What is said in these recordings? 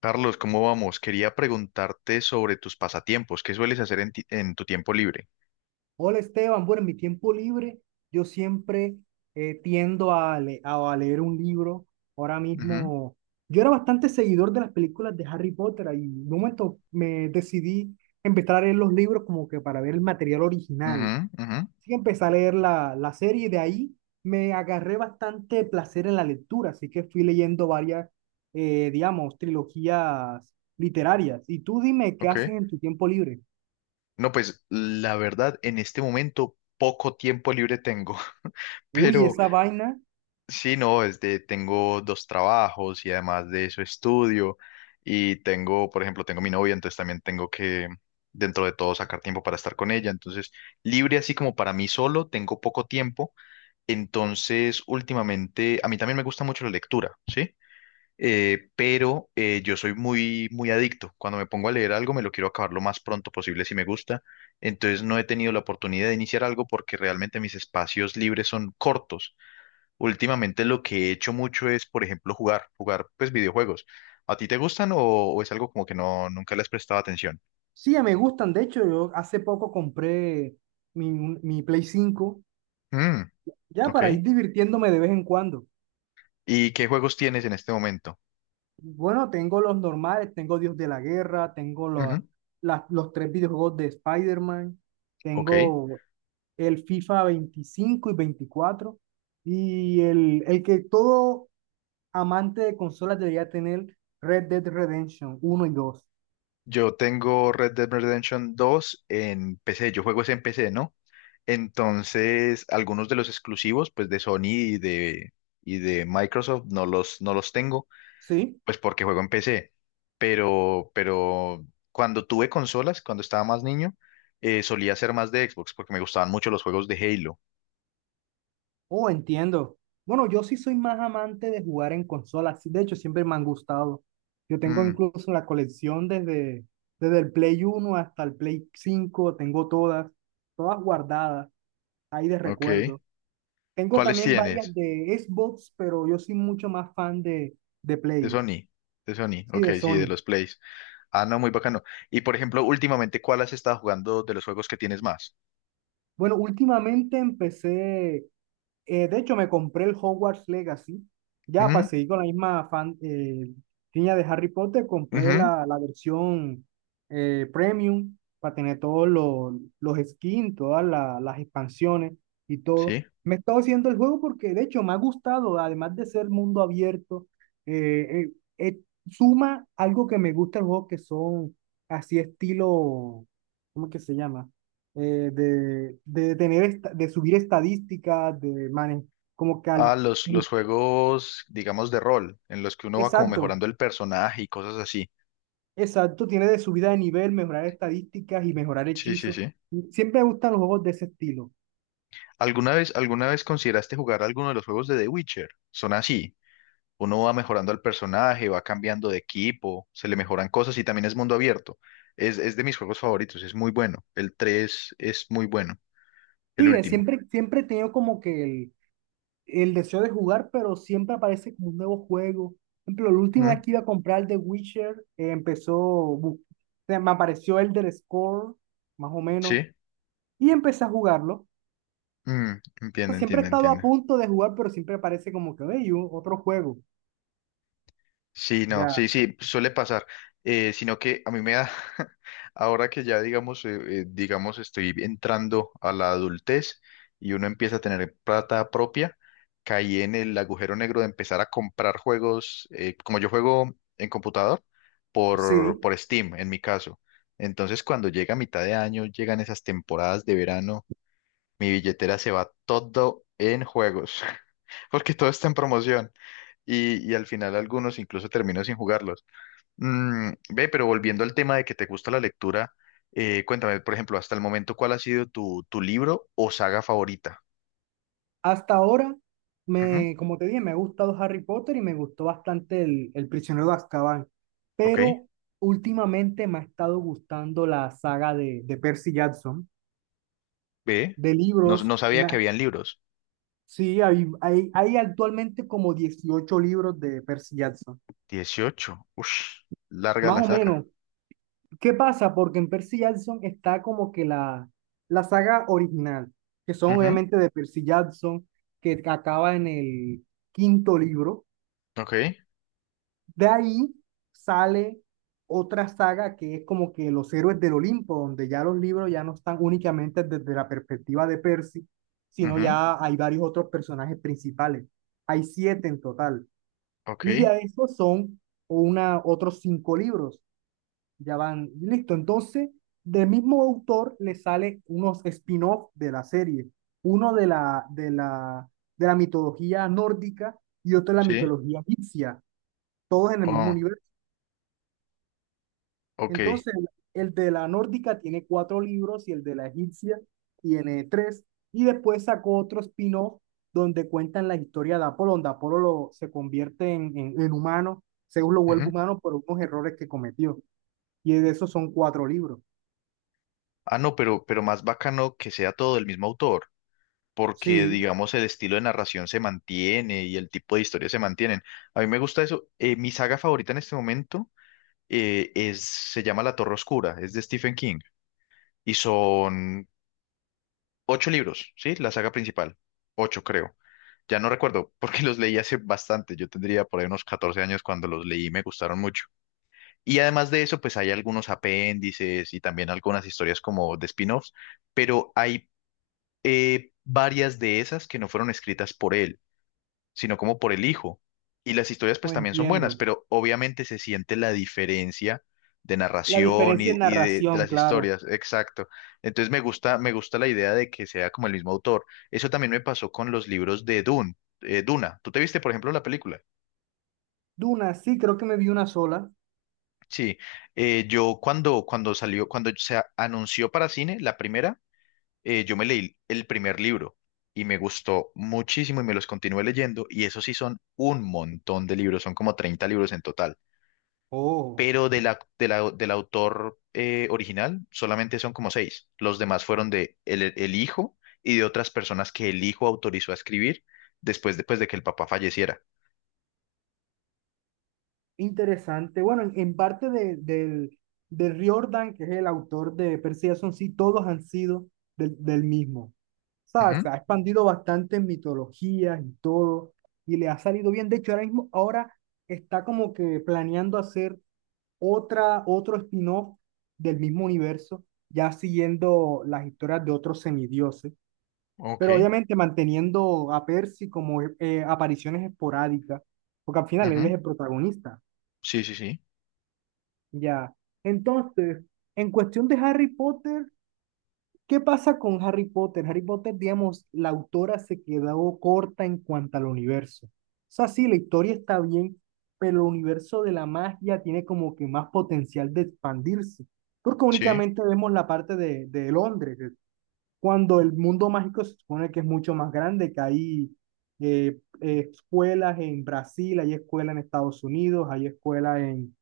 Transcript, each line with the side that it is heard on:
left: Carlos, ¿cómo vamos? Quería preguntarte sobre tus pasatiempos. ¿Qué sueles hacer en tu tiempo libre?
right: Hola Esteban, bueno, en mi tiempo libre yo siempre tiendo a leer un libro. Ahora
left: Ujú.
right: mismo, yo era bastante seguidor de las películas de Harry Potter y en un momento me decidí empezar a leer los libros como que para ver el material
left: Ujú.
right: original.
left: Ujú.
right: Así que empecé a leer la serie y de ahí me agarré bastante placer en la lectura, así que fui leyendo varias, digamos, trilogías literarias. Y tú dime, ¿qué
left: Ok.
right: haces en tu tiempo libre?
left: No, pues la verdad, en este momento poco tiempo libre tengo.
right: Uy,
left: Pero
right: esa vaina.
left: sí, no, tengo dos trabajos y además de eso estudio y tengo, por ejemplo, tengo mi novia, entonces también tengo que, dentro de todo, sacar tiempo para estar con ella. Entonces, libre así como para mí solo, tengo poco tiempo. Entonces, últimamente, a mí también me gusta mucho la lectura, ¿sí? Pero yo soy muy, muy adicto. Cuando me pongo a leer algo, me lo quiero acabar lo más pronto posible si me gusta. Entonces no he tenido la oportunidad de iniciar algo porque realmente mis espacios libres son cortos. Últimamente lo que he hecho mucho es, por ejemplo, jugar pues videojuegos. ¿A ti te gustan o es algo como que no, nunca le has prestado atención?
right: Sí, ya me gustan. De hecho, yo hace poco compré mi Play 5,
left: Mm.
right: ya
left: Ok.
right: para ir divirtiéndome de vez en cuando.
left: ¿Y qué juegos tienes en este momento?
right: Bueno, tengo los normales, tengo Dios de la Guerra, tengo lo-
left: Ujú.
right: la- los tres videojuegos de Spider-Man,
left: Ok.
right: tengo el FIFA 25 y 24 y el que todo amante de consolas debería tener, Red Dead Redemption 1 y 2.
left: Yo tengo Red Dead Redemption dos en PC. Yo juego es en PC, ¿no? Entonces, algunos de los exclusivos, pues de Sony y de Microsoft, no los tengo,
right: ¿Sí?
left: pues porque juego en PC. Pero cuando tuve consolas, cuando estaba más niño, solía ser más de Xbox porque me gustaban mucho los juegos de Halo.
right: Oh, entiendo. Bueno, yo sí soy más amante de jugar en consolas. De hecho, siempre me han gustado. Yo tengo
left: Mm.
right: incluso la colección desde, desde el Play 1 hasta el Play 5. Tengo todas, todas guardadas, ahí de
left: Ok.
right: recuerdo. Tengo
left: ¿Cuáles
right: también varias
left: tienes?
right: de Xbox, pero yo soy mucho más fan de
left: De
right: Play,
left: Sony. De Sony.
right: sí,
left: Ok,
right: de
left: sí, de
right: Sony.
left: los Plays. Ah, no, muy bacano. Y por ejemplo, últimamente, ¿cuál has estado jugando de los juegos que tienes más?
right: Bueno, últimamente empecé. De hecho, me compré el Hogwarts Legacy. Ya para
left: Ujú.
right: seguir con la misma fan, línea de Harry Potter, compré
left: Ujú.
right: la versión premium para tener todos los skins, todas las expansiones y todo.
left: Sí.
right: Me he estado haciendo el juego porque, de hecho, me ha gustado, además de ser mundo abierto, eh, eh, eh, suma algo que me gusta el juego, que son así estilo, ¿cómo es que se llama? De de subir estadísticas, de manejar, como que al-
left: Ah, los juegos, digamos, de rol, en los que uno va como
right: exacto,
left: mejorando el personaje y cosas así.
right: exacto, tiene de subida de nivel, mejorar estadísticas y mejorar
left: Sí, sí,
right: hechizos.
left: sí.
right: Siempre me gustan los juegos de ese estilo.
left: ¿Alguna vez, consideraste jugar alguno de los juegos de The Witcher? Son así. Uno va mejorando al personaje, va cambiando de equipo, se le mejoran cosas y también es mundo abierto. Es de mis juegos favoritos, es muy bueno. El 3 es muy bueno, el
right: Sí,
left: último.
right: siempre he tenido como que el deseo de jugar, pero siempre aparece como un nuevo juego. Por ejemplo, la última
left: Mm.
right: vez que iba a comprar el de Witcher, o sea, me apareció el del Score, más o menos,
left: ¿Sí?
right: y empecé a jugarlo.
left: Mm, entiende,
right: Siempre he
left: entiende,
right: estado a
left: entiende.
right: punto de jugar, pero siempre aparece como que, hey, otro juego.
left: Sí, no,
right: Ya.
left: sí, sí, suele pasar. Sino que a mí me da, ahora que ya digamos, digamos, estoy entrando a la adultez y uno empieza a tener plata propia, caí en el agujero negro de empezar a comprar juegos, como yo juego en computador, por,
right: Sí.
left: por Steam, en mi caso. Entonces, cuando llega mitad de año, llegan esas temporadas de verano, mi billetera se va todo en juegos, porque todo está en promoción y al final algunos incluso termino sin jugarlos. Mm, ve, pero volviendo al tema de que te gusta la lectura, cuéntame, por ejemplo, hasta el momento, ¿cuál ha sido tu libro o saga favorita?
right: Hasta ahora,
left: Ujú.
right: me, como te dije, me ha gustado Harry Potter y me gustó bastante el Prisionero de Azkaban,
left: Ok.
right: pero últimamente me ha estado gustando la saga de Percy Jackson,
left: Ve,
right: de
left: no,
right: libros.
left: no sabía que habían libros.
right: Sí, hay actualmente como 18 libros de Percy Jackson,
left: 18. Uff, larga
right: más
left: la
right: o
left: saga.
right: menos. ¿Qué pasa? Porque en Percy Jackson está como que la saga original, que son
left: Ujú.
right: obviamente de Percy Jackson, que acaba en el quinto libro.
left: Ok.
right: De ahí sale otra saga que es como que los héroes del Olimpo, donde ya los libros ya no están únicamente desde la perspectiva de Percy, sino
left: Ujú.
right: ya hay varios otros personajes principales. Hay siete en total.
left: Ok.
right: Y ya esos son una, otros cinco libros. Ya van, listo. Entonces, del mismo autor le sale unos spin-off de la serie, uno de de la mitología nórdica y otro de la
left: Sí.
right: mitología egipcia, todos en el mismo
left: Oh.
right: universo.
left: Ok.
right: Entonces, el de la nórdica tiene cuatro libros y el de la egipcia tiene tres. Y después sacó otro spin-off donde cuentan la historia de Apolo, donde Apolo se convierte en humano, Zeus lo vuelve
left: Ujú.
right: humano por unos errores que cometió. Y de esos son cuatro libros.
left: Ah, no, pero más bacano que sea todo del mismo autor, porque
right: Sí.
left: digamos el estilo de narración se mantiene y el tipo de historia se mantienen. A mí me gusta eso. Mi saga favorita en este momento. Se llama La Torre Oscura, es de Stephen King y son ocho libros, ¿sí? La saga principal, ocho creo. Ya no recuerdo porque los leí hace bastante, yo tendría por ahí unos 14 años cuando los leí, y me gustaron mucho. Y además de eso, pues hay algunos apéndices y también algunas historias como de spin-offs, pero hay varias de esas que no fueron escritas por él sino como por el hijo. Y las historias pues
right: Oh,
left: también son buenas,
right: entiendo.
left: pero obviamente se siente la diferencia de
right: La
left: narración
right: diferencia
left: y,
right: en
left: y de
right: narración,
left: las
right: claro.
left: historias, exacto. Entonces me gusta la idea de que sea como el mismo autor. Eso también me pasó con los libros de Dune, Duna. ¿Tú te viste, por ejemplo, la película?
right: Duna, sí, creo que me vi una sola.
left: Sí, yo cuando salió, cuando se anunció para cine, la primera, yo me leí el primer libro y me gustó muchísimo y me los continué leyendo y eso sí son un montón de libros, son como 30 libros en total.
right: Oh,
left: Pero del autor original solamente son como seis. Los demás fueron de el hijo y de otras personas que el hijo autorizó a escribir después de, pues, de que el papá falleciera.
right: interesante. Bueno, en parte del Riordan, que es el autor de Percy Jackson, sí, todos han sido del mismo. O sea, se
left: Ujú.
right: ha expandido bastante en mitologías y todo, y le ha salido bien. De hecho, ahora mismo, ahora está como que planeando hacer otra, otro spin-off del mismo universo, ya siguiendo las historias de otros semidioses,
left: Ok.
right: pero obviamente manteniendo a Percy como apariciones esporádicas, porque al final él es
left: Ujú.
right: el protagonista,
left: Sí, sí, sí.
right: ya. Entonces, en cuestión de Harry Potter, ¿qué pasa con Harry Potter? Harry Potter, digamos, la autora se quedó corta en cuanto al universo. O sea, sí, la historia está bien, pero el universo de la magia tiene como que más potencial de expandirse, porque
left: Sí.
right: únicamente vemos la parte de Londres, cuando el mundo mágico se supone que es mucho más grande, que hay escuelas en Brasil, hay escuelas en Estados Unidos, hay escuelas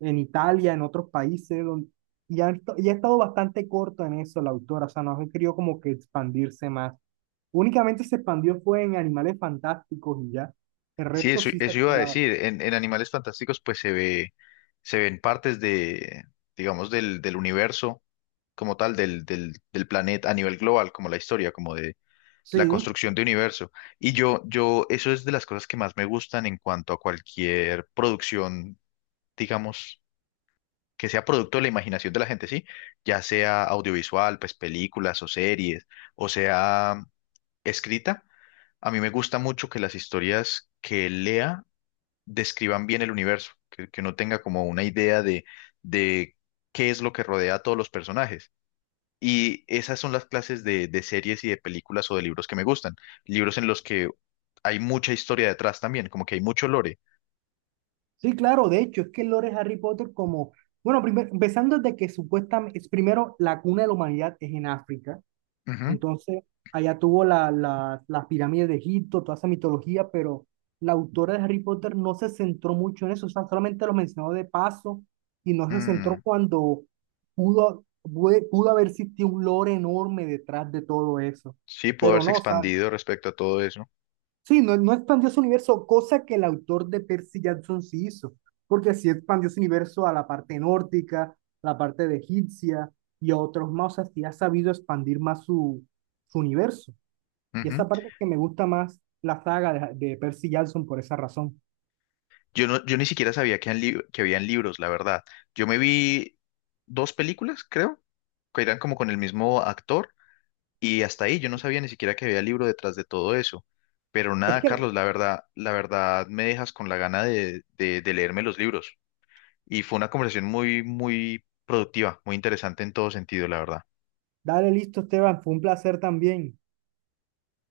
right: en Italia, en otros países, donde, y ha estado bastante corto en eso la autora, o sea, no ha querido como que expandirse más. Únicamente se expandió fue en Animales Fantásticos y ya, el
left: Sí,
right: resto
left: eso,
right: sí se ha
left: eso iba a
right: quedado.
left: decir. En Animales Fantásticos, pues se ven partes de, digamos, del universo como tal, del planeta a nivel global, como la historia, como de la
right: Sí,
left: construcción de universo. Y eso es de las cosas que más me gustan en cuanto a cualquier producción, digamos, que sea producto de la imaginación de la gente, sí, ya sea audiovisual, pues películas o series, o sea escrita. A mí me gusta mucho que las historias que lea describan bien el universo, que uno tenga como una idea de qué es lo que rodea a todos los personajes. Y esas son las clases de series y de películas o de libros que me gustan. Libros en los que hay mucha historia detrás también, como que hay mucho lore.
right: sí, claro, de hecho, es que el lore de Harry Potter como... Bueno, empezando desde que supuestamente, es primero, la cuna de la humanidad es en África.
left: Ujú.
right: Entonces, allá tuvo las pirámides de Egipto, toda esa mitología, pero la autora de Harry Potter no se centró mucho en eso, o sea, solamente lo mencionó de paso y no se centró
left: Mm.
right: cuando pudo haber existido un lore enorme detrás de todo eso.
left: Sí, pudo
right: Pero
left: haberse
right: no, o sea,
left: expandido respecto a todo eso.
right: sí, no, no expandió su universo, cosa que el autor de Percy Jackson sí hizo, porque sí expandió su universo a la parte nórdica, la parte de egipcia y a otros más, o sea, sí ha sabido expandir más su, su universo. Y
left: Ujú.
right: esa parte es que me gusta más la saga de Percy Jackson por esa razón.
left: Yo no, yo ni siquiera sabía que habían libros, la verdad. Yo me vi dos películas, creo, que eran como con el mismo actor, y hasta ahí yo no sabía ni siquiera que había libro detrás de todo eso. Pero
right: Es
left: nada,
right: que,
left: Carlos, la verdad me dejas con la gana de leerme los libros. Y fue una conversación muy, muy productiva, muy interesante en todo sentido, la verdad.
right: dale listo, Esteban, fue un placer también.